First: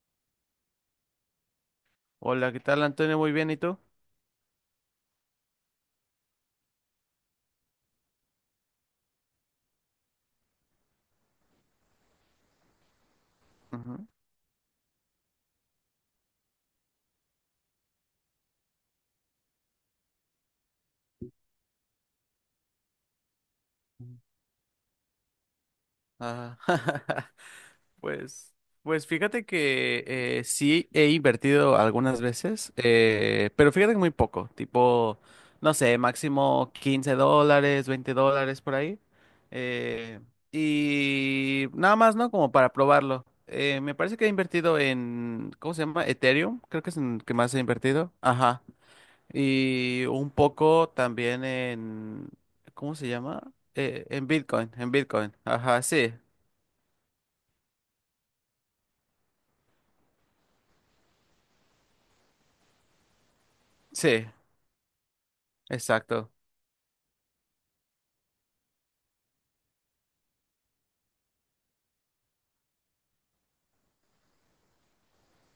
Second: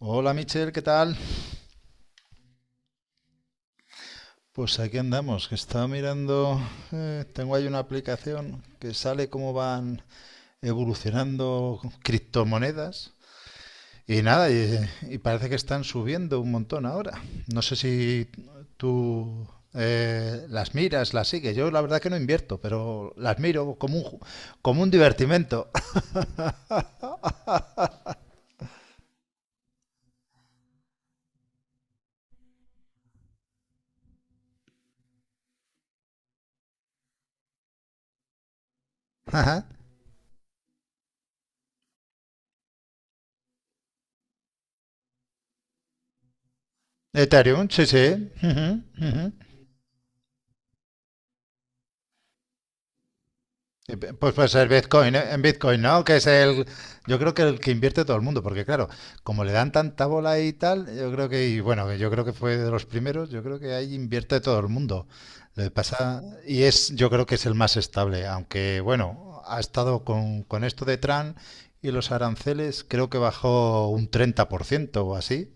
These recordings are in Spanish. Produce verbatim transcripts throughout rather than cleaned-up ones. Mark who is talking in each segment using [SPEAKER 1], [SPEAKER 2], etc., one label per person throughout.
[SPEAKER 1] Hola Michelle, ¿qué tal?
[SPEAKER 2] Hola, ¿qué tal, Antonio? Muy bien, ¿y tú?
[SPEAKER 1] Pues aquí andamos, que estaba mirando, eh, tengo ahí una aplicación que sale cómo van evolucionando criptomonedas
[SPEAKER 2] Ujú.
[SPEAKER 1] y nada, y, y parece que están subiendo un montón ahora. No sé si tú eh, las miras, las sigues. Yo la verdad que no invierto, pero las miro como un, ju- como un divertimento.
[SPEAKER 2] Ah, pues, pues fíjate que eh, sí he invertido algunas veces, eh, pero fíjate que muy poco, tipo, no sé, máximo quince dólares, veinte dólares por ahí.
[SPEAKER 1] Ajá.
[SPEAKER 2] eh, y nada más, ¿no? Como para probarlo. Eh, me parece que he invertido en, ¿cómo se llama? Ethereum, creo que es en el que más he
[SPEAKER 1] Ethereum, sí, sí.
[SPEAKER 2] invertido. Ajá.
[SPEAKER 1] Ujú, ujú.
[SPEAKER 2] Y un poco también en, ¿cómo se llama?
[SPEAKER 1] Eh,
[SPEAKER 2] Eh,
[SPEAKER 1] pe-
[SPEAKER 2] en
[SPEAKER 1] Pues puede ser
[SPEAKER 2] Bitcoin, en
[SPEAKER 1] Bitcoin, eh,
[SPEAKER 2] Bitcoin.
[SPEAKER 1] en
[SPEAKER 2] Ajá,
[SPEAKER 1] Bitcoin, ¿no?
[SPEAKER 2] sí,
[SPEAKER 1] Que es el, yo creo que el que invierte todo el mundo, porque claro, como le dan tanta bola y tal, yo creo que, y bueno, yo creo que fue de los primeros, yo creo que ahí
[SPEAKER 2] sí,
[SPEAKER 1] invierte todo el mundo. Le pasa,
[SPEAKER 2] exacto.
[SPEAKER 1] y es, yo creo que es el más estable, aunque bueno, ha estado con, con esto de Trump y los aranceles, creo que bajó un treinta por ciento o así,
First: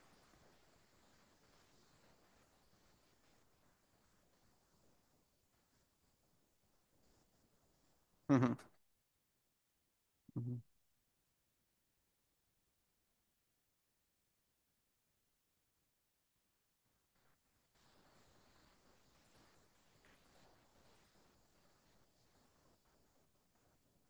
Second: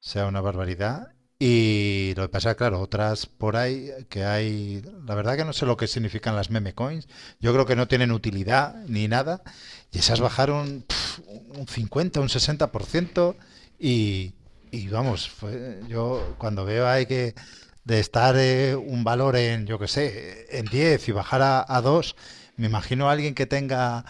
[SPEAKER 1] sea una barbaridad. Y lo que pasa, claro, otras por ahí que hay, la verdad que no sé lo que significan las meme coins, yo creo que no tienen utilidad ni nada, y esas bajaron pf, un cincuenta, un sesenta por ciento y, y vamos, fue- yo cuando veo ahí que de estar eh, un valor en, yo qué sé, en diez y bajar a, a dos, me imagino a alguien que tenga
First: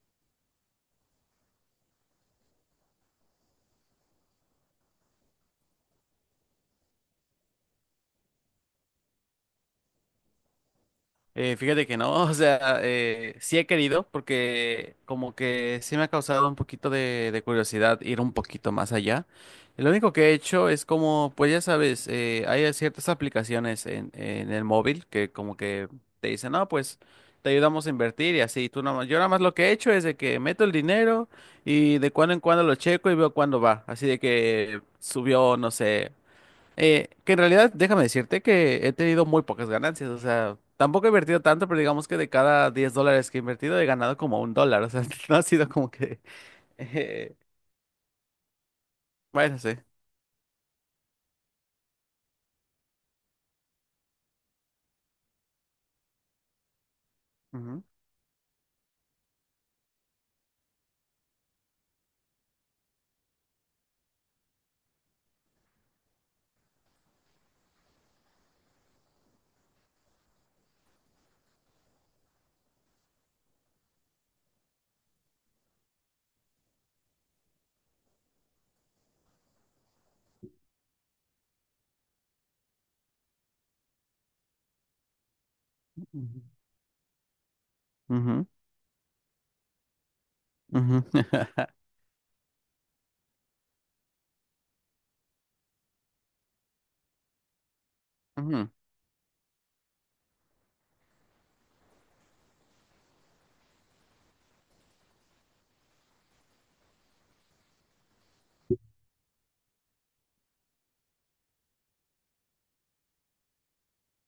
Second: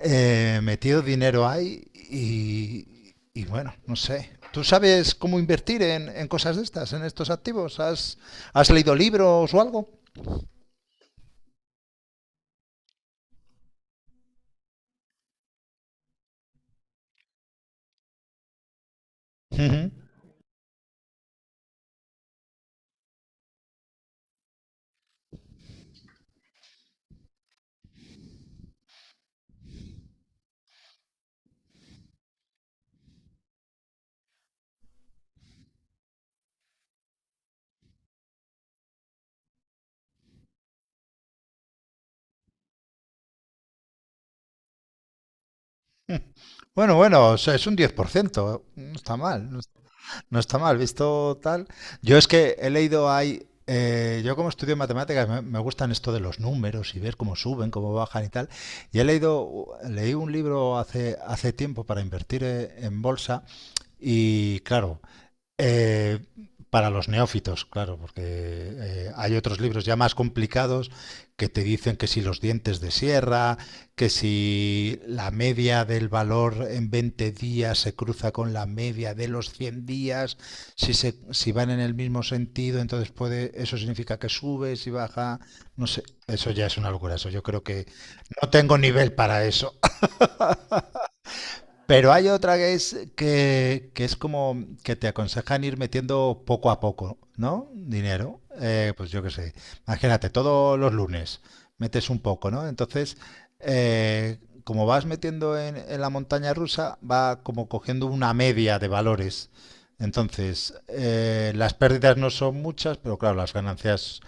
[SPEAKER 1] eh, metido dinero ahí y, y bueno, no sé. ¿Tú sabes cómo invertir en, en cosas de estas, en estos activos? ¿Has, has leído libros o algo?
[SPEAKER 2] Eh, fíjate que no, o sea, eh, sí he querido porque como que sí me ha causado un poquito de, de curiosidad ir un poquito más allá.
[SPEAKER 1] Ujú.
[SPEAKER 2] Lo único que he hecho es como, pues ya sabes, eh, hay ciertas aplicaciones en, en el móvil que como que te dicen, no, pues te ayudamos a invertir y así. Tú nada más- yo nada más lo que he hecho es de que meto el dinero y de cuando en cuando lo checo y veo cuándo va. Así de que subió, no sé. Eh, que en realidad, déjame decirte que he tenido muy pocas ganancias, o sea, tampoco he invertido tanto, pero digamos que de cada diez dólares que he invertido he ganado como un dólar, o sea, no ha sido como que...
[SPEAKER 1] Bueno, bueno,
[SPEAKER 2] eh,
[SPEAKER 1] o sea, es un diez por ciento, no está mal. No
[SPEAKER 2] bueno, sí.
[SPEAKER 1] no está mal, visto tal. Yo es que he leído ahí, eh, yo como estudio matemáticas me, me, gustan esto de los números y ver cómo suben,
[SPEAKER 2] Ujú,
[SPEAKER 1] cómo bajan y tal. Y he leído, leí un libro hace, hace tiempo para invertir eh, en bolsa y claro, eh, para los neófitos, claro, porque eh, hay otros libros ya más complicados que te dicen que si los dientes de sierra, que si la media del valor en veinte días se cruza con la media de los cien días, si, se, si van en el mismo sentido, entonces puede, eso significa que sube, si baja, no sé, eso ya es una locura, eso yo creo que
[SPEAKER 2] ujú,
[SPEAKER 1] no tengo nivel para eso.
[SPEAKER 2] ujú,
[SPEAKER 1] Pero hay otra que es que, que es como que te aconsejan ir metiendo poco a poco, ¿no? Dinero.
[SPEAKER 2] ujú,
[SPEAKER 1] Eh, pues yo qué sé. Imagínate, todos los lunes metes un poco, ¿no? Entonces, eh, como vas metiendo en, en, la montaña rusa, va como cogiendo una media de valores. Entonces, eh, las pérdidas no son muchas, pero claro, las ganancias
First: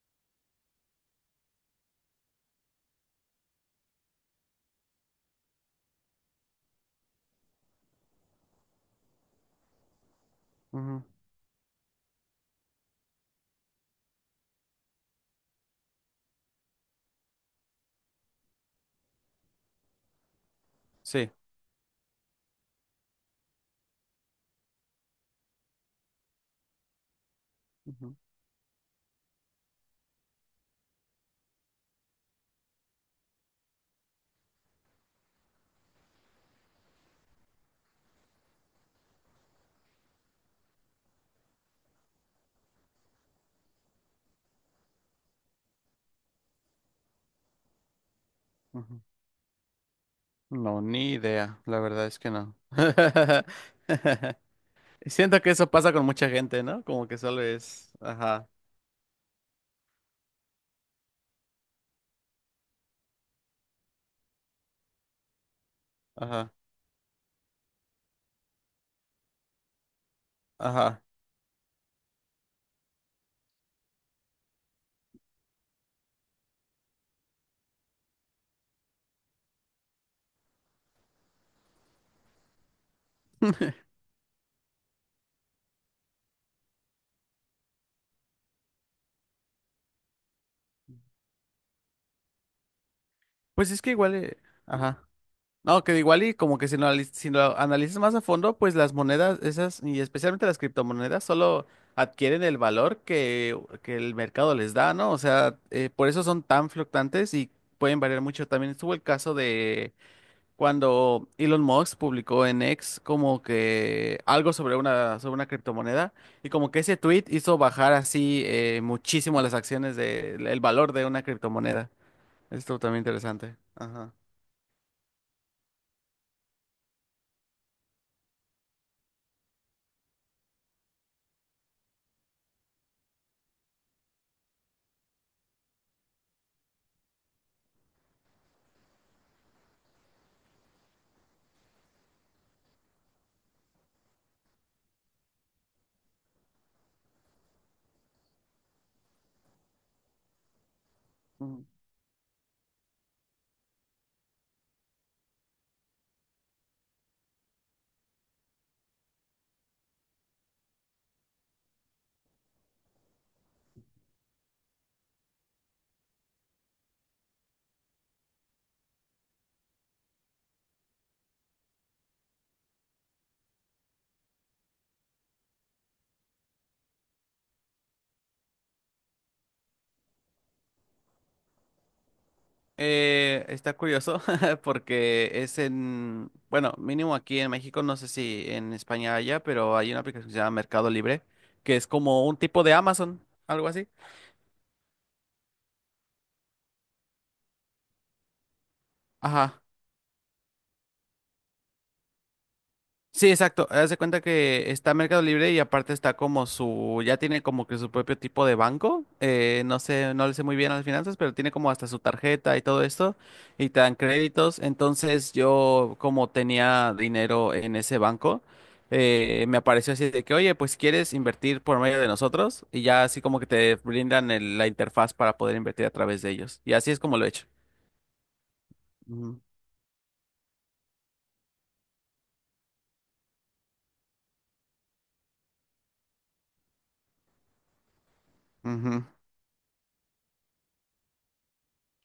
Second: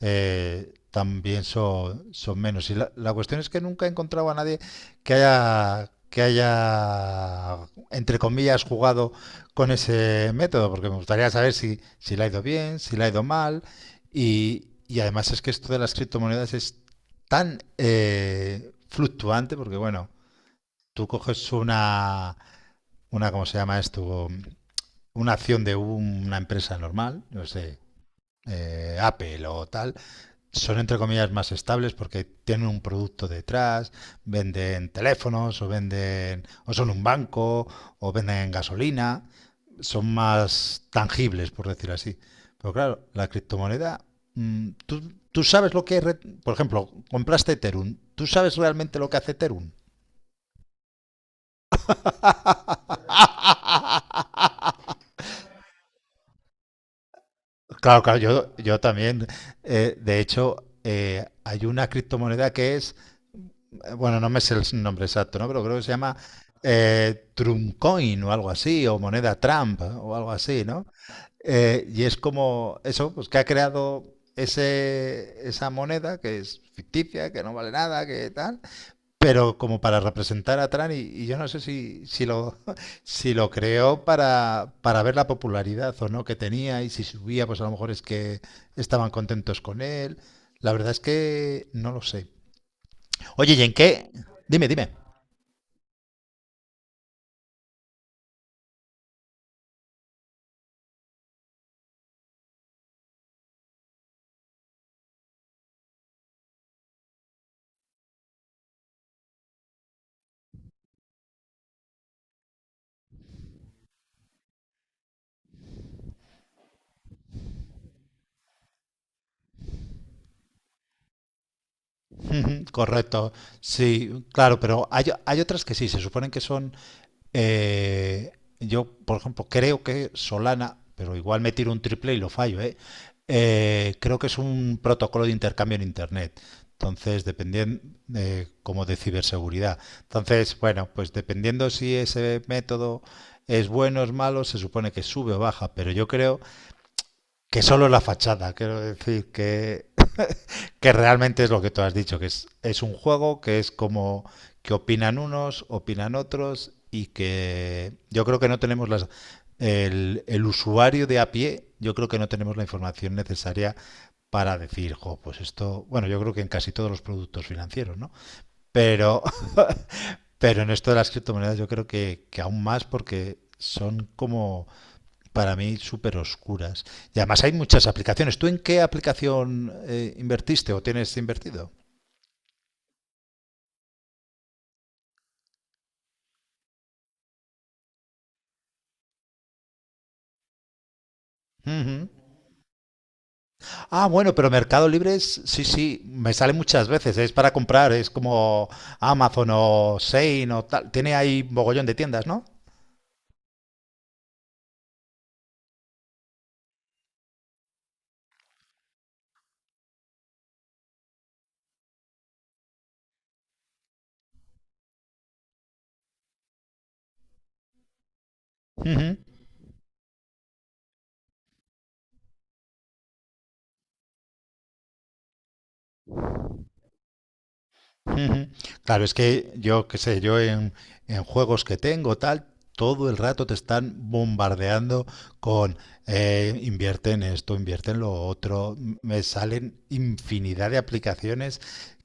[SPEAKER 1] eh, también son, son menos. Y la, la cuestión es que nunca he encontrado a nadie que haya, que haya, entre comillas, jugado con ese método, porque me
[SPEAKER 2] ujú,
[SPEAKER 1] gustaría saber si, si le ha ido bien, si le ha ido mal, y, y además es que esto de las criptomonedas es tan eh, fluctuante, porque bueno, tú
[SPEAKER 2] sí.
[SPEAKER 1] coges una, una, ¿cómo se llama esto? Una acción de una empresa normal, no sé,
[SPEAKER 2] Ujú,
[SPEAKER 1] eh, Apple o tal, son entre comillas más estables porque tienen un producto detrás, venden teléfonos o venden o son un banco o venden gasolina, son más tangibles por decir así. Pero claro, la criptomoneda, mm, tú, tú sabes lo que es, por ejemplo, compraste Ethereum, ¿tú sabes realmente
[SPEAKER 2] ujú.
[SPEAKER 1] lo que hace Ethereum?
[SPEAKER 2] No, ni idea, la verdad es que no. Siento que eso pasa con mucha gente, ¿no? Como que solo es...
[SPEAKER 1] Claro, claro,
[SPEAKER 2] Ajá,
[SPEAKER 1] yo, yo también. Eh, de hecho, eh, hay una criptomoneda que es eh, bueno, no me sé el nombre exacto, ¿no? Pero creo que se llama
[SPEAKER 2] ajá,
[SPEAKER 1] eh, Trump Coin o algo así, o moneda Trump o algo así, ¿no?
[SPEAKER 2] ajá.
[SPEAKER 1] Eh, y es como eso, pues que ha creado ese, esa moneda que es ficticia, que no vale nada, que tal, pero como para representar a Trump y, y yo no sé si, si lo, si lo creó para, para ver la popularidad o no que tenía y si subía, pues a lo mejor es que estaban contentos con él. La verdad es que no lo sé. Oye, ¿y
[SPEAKER 2] Pues
[SPEAKER 1] en
[SPEAKER 2] es que
[SPEAKER 1] qué?
[SPEAKER 2] igual... eh,
[SPEAKER 1] Dime, dime.
[SPEAKER 2] no, que igual y como que si lo, anali- si lo analizas más a fondo, pues las monedas esas, y especialmente las criptomonedas, solo adquieren el valor que, que el mercado les da, ¿no? O sea, eh, por eso son tan fluctuantes y pueden variar mucho. También estuvo el caso de cuando Elon Musk publicó en X como que algo sobre una, sobre una criptomoneda y como que ese tweet hizo bajar así eh, muchísimo las acciones del el valor de una criptomoneda.
[SPEAKER 1] Ujú,
[SPEAKER 2] Esto también
[SPEAKER 1] correcto,
[SPEAKER 2] interesante. Ajá.
[SPEAKER 1] sí, claro, pero hay, hay otras que sí, se suponen que son, eh, yo por ejemplo creo que Solana, pero igual me tiro un triple y lo fallo, ¿eh? Eh, creo que es un protocolo de intercambio en Internet, entonces dependiendo, eh, como de ciberseguridad. Entonces, bueno, pues dependiendo si ese método es bueno o es malo, se supone que sube o baja, pero yo creo que solo la fachada, quiero decir que que realmente es lo que tú has dicho, que es, es un juego que es como que opinan unos, opinan otros y que yo creo que no tenemos las... El, el usuario de a pie, yo creo que no tenemos la información necesaria para decir, jo, pues esto, bueno, yo creo que en casi todos los productos financieros, ¿no? Pero, pero en esto de las criptomonedas yo creo que, que aún más porque son como, para mí, súper oscuras. Y además hay muchas aplicaciones. ¿Tú en qué aplicación eh, invertiste o tienes invertido?
[SPEAKER 2] Eh, está curioso porque es en, bueno, mínimo aquí en México, no sé si en España haya, pero hay una aplicación que se llama Mercado Libre, que es
[SPEAKER 1] Ujú.
[SPEAKER 2] como un tipo de Amazon, algo así.
[SPEAKER 1] Ah, bueno, pero Mercado Libre es, sí, sí, me sale muchas veces, es para comprar, es como Amazon
[SPEAKER 2] Ajá.
[SPEAKER 1] o Shein o tal, tiene ahí mogollón de tiendas, ¿no?
[SPEAKER 2] Sí, exacto. Haz de cuenta que está Mercado Libre y aparte está como su, ya tiene como que su propio tipo de banco. Eh, no sé, no le sé muy bien a las finanzas, pero tiene como hasta su tarjeta y todo esto y te dan créditos. Entonces yo como tenía dinero en ese banco,
[SPEAKER 1] Ujú,
[SPEAKER 2] eh, me apareció así de que, oye, pues quieres invertir por medio de nosotros y ya así como que te brindan el- la interfaz para poder invertir a través de ellos. Y así es como lo he hecho.
[SPEAKER 1] ujú. Claro, es
[SPEAKER 2] Ujú.
[SPEAKER 1] que yo, qué sé, yo en, en, juegos que tengo, tal, todo el rato te están bombardeando con eh, invierte en esto, invierte en lo otro, M-
[SPEAKER 2] Ujú.
[SPEAKER 1] me salen infinidad de aplicaciones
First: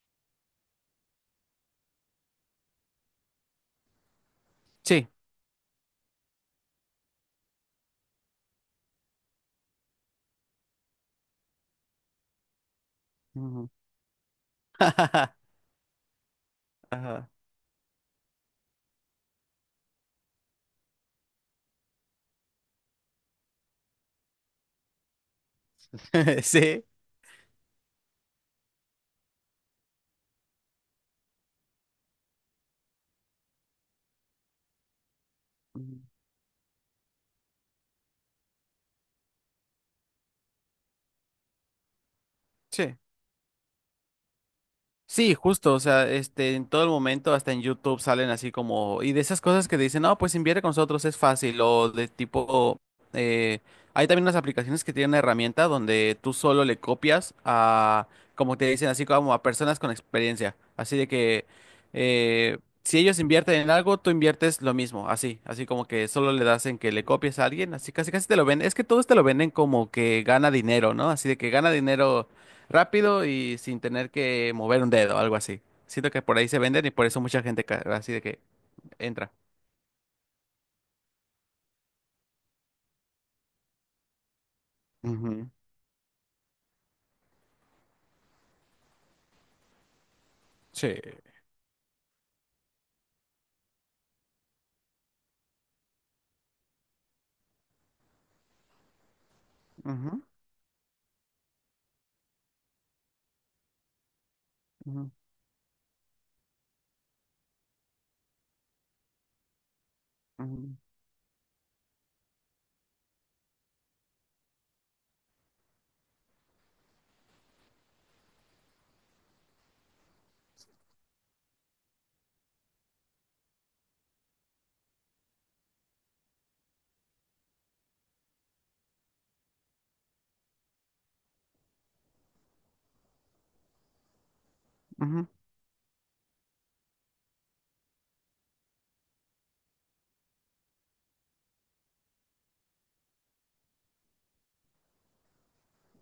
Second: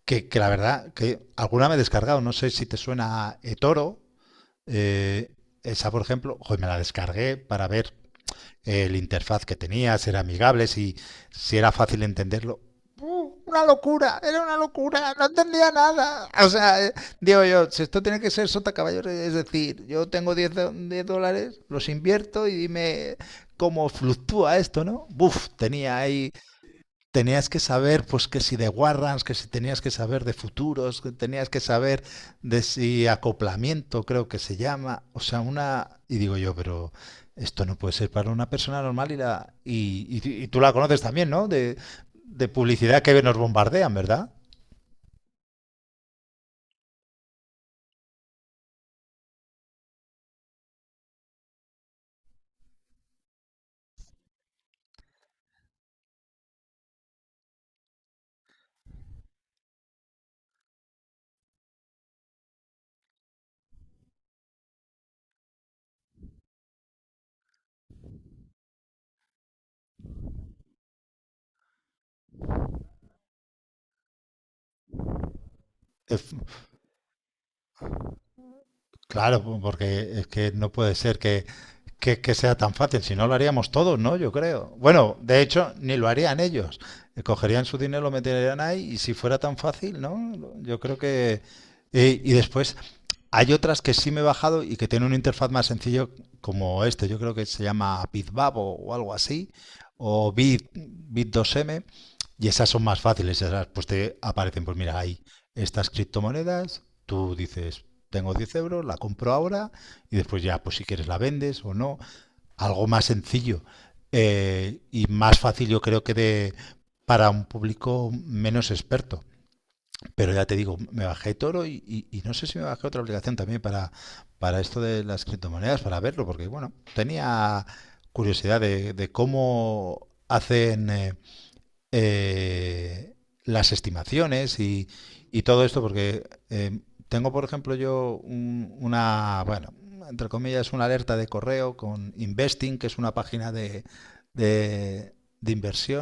[SPEAKER 1] que, que la verdad, que alguna me he descargado, no sé si te suena a Etoro.
[SPEAKER 2] Sí.
[SPEAKER 1] Eh, esa, por ejemplo, joder, me la descargué para ver el interfaz que tenía, si era amigable, si, si era fácil entenderlo. ¡Uh! Una
[SPEAKER 2] Ujú.
[SPEAKER 1] locura, era una locura, no entendía nada. O sea, eh,
[SPEAKER 2] Ajá.
[SPEAKER 1] digo yo, si esto tiene que ser sota caballo, es decir, yo tengo diez do- diez dólares, los invierto y dime cómo fluctúa esto, ¿no? Buf, tenía ahí
[SPEAKER 2] Sí.
[SPEAKER 1] tenías que saber, pues que si de Warrants, que si tenías que saber de futuros, que tenías que saber de si acoplamiento, creo que se llama. O sea, una. Y digo yo, pero esto no puede ser para una persona normal y la. Y, y- y tú la conoces también, ¿no? De, de
[SPEAKER 2] Sí.
[SPEAKER 1] publicidad que nos bombardean, ¿verdad?
[SPEAKER 2] Sí, justo, o sea, este, en todo el momento, hasta en YouTube salen así como, y de esas cosas que dicen, no, pues invierte con nosotros, es fácil, o de tipo, eh, hay también unas aplicaciones que tienen una herramienta donde tú solo le copias a, como te dicen, así como a personas con experiencia, así de que, eh, si ellos invierten en algo, tú inviertes lo mismo, así, así como que solo le das en que le copies a alguien, así casi casi te lo venden, es que todos te lo venden como que gana dinero, ¿no? Así de que gana dinero rápido y sin tener que mover un dedo, algo así. Siento
[SPEAKER 1] Eh,
[SPEAKER 2] que por ahí se venden y por eso mucha gente ca- así de que entra.
[SPEAKER 1] Claro, po- porque es que no puede ser que, que, que, sea tan fácil, si no lo haríamos todos, ¿no? Yo creo. Bueno, de
[SPEAKER 2] Ujú.
[SPEAKER 1] hecho, ni lo harían ellos. Eh, Cogerían su dinero, lo meterían ahí y si fuera tan fácil, ¿no? Lo- Yo creo
[SPEAKER 2] Sí.
[SPEAKER 1] que... eh, y después hay otras que sí me he bajado y que tienen una interfaz más sencillo como este. Yo creo que se llama BitBab o, o algo así,
[SPEAKER 2] Ujú,
[SPEAKER 1] o Bit, Bit2M. Y esas son más fáciles, esas pues te aparecen, pues mira,
[SPEAKER 2] ujú,
[SPEAKER 1] hay estas criptomonedas, tú dices, tengo diez euros, la compro ahora y después ya,
[SPEAKER 2] ujú,
[SPEAKER 1] pues si quieres la vendes o no. Algo más sencillo eh, y más fácil yo creo que de, para un público menos experto. Pero ya te digo, me bajé Toro y, y- y no sé si me bajé otra aplicación también para, para, esto de las criptomonedas, para verlo, porque bueno, tenía curiosidad de, de cómo hacen eh, eh, las estimaciones y, y todo esto, porque eh, tengo, por ejemplo, yo un- una, bueno, entre comillas, una alerta de correo con Investing, que es una página de, de, de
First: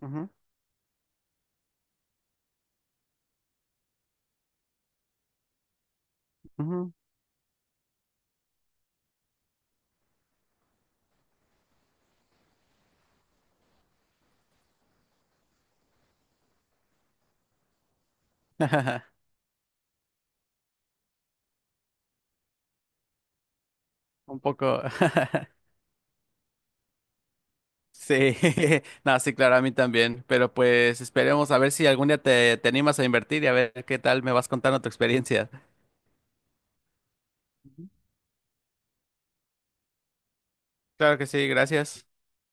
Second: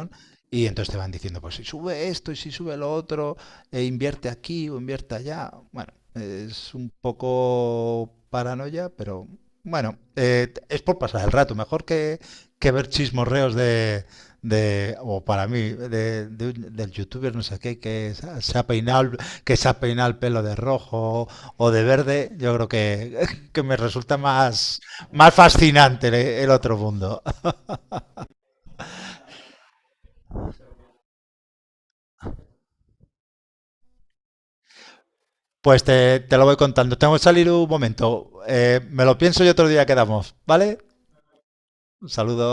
[SPEAKER 2] ujú, ujú,
[SPEAKER 1] y entonces te van diciendo, pues si sube esto y si sube lo otro, e invierte aquí o invierte allá. Bueno, es un
[SPEAKER 2] ujú.
[SPEAKER 1] poco paranoia, pero bueno, eh, es por pasar el rato, mejor que, que ver chismorreos de, de, o para mí, de, de un- del youtuber no sé qué, que se se ha peinado, el- que se ha peinado el pelo de rojo o de verde, yo creo que, que me resulta
[SPEAKER 2] Un
[SPEAKER 1] más,
[SPEAKER 2] poco.
[SPEAKER 1] más fascinante el, el otro mundo.
[SPEAKER 2] Sí, no, sí, claro, a mí también. Pero pues esperemos a ver si algún día te, te animas a invertir y a ver qué tal me vas contando tu experiencia.
[SPEAKER 1] Pues te, te lo voy contando. Tengo que salir un
[SPEAKER 2] Ujú.
[SPEAKER 1] momento. Eh, me lo pienso y otro día quedamos, ¿vale?
[SPEAKER 2] Claro que sí,
[SPEAKER 1] Un
[SPEAKER 2] gracias.
[SPEAKER 1] saludo.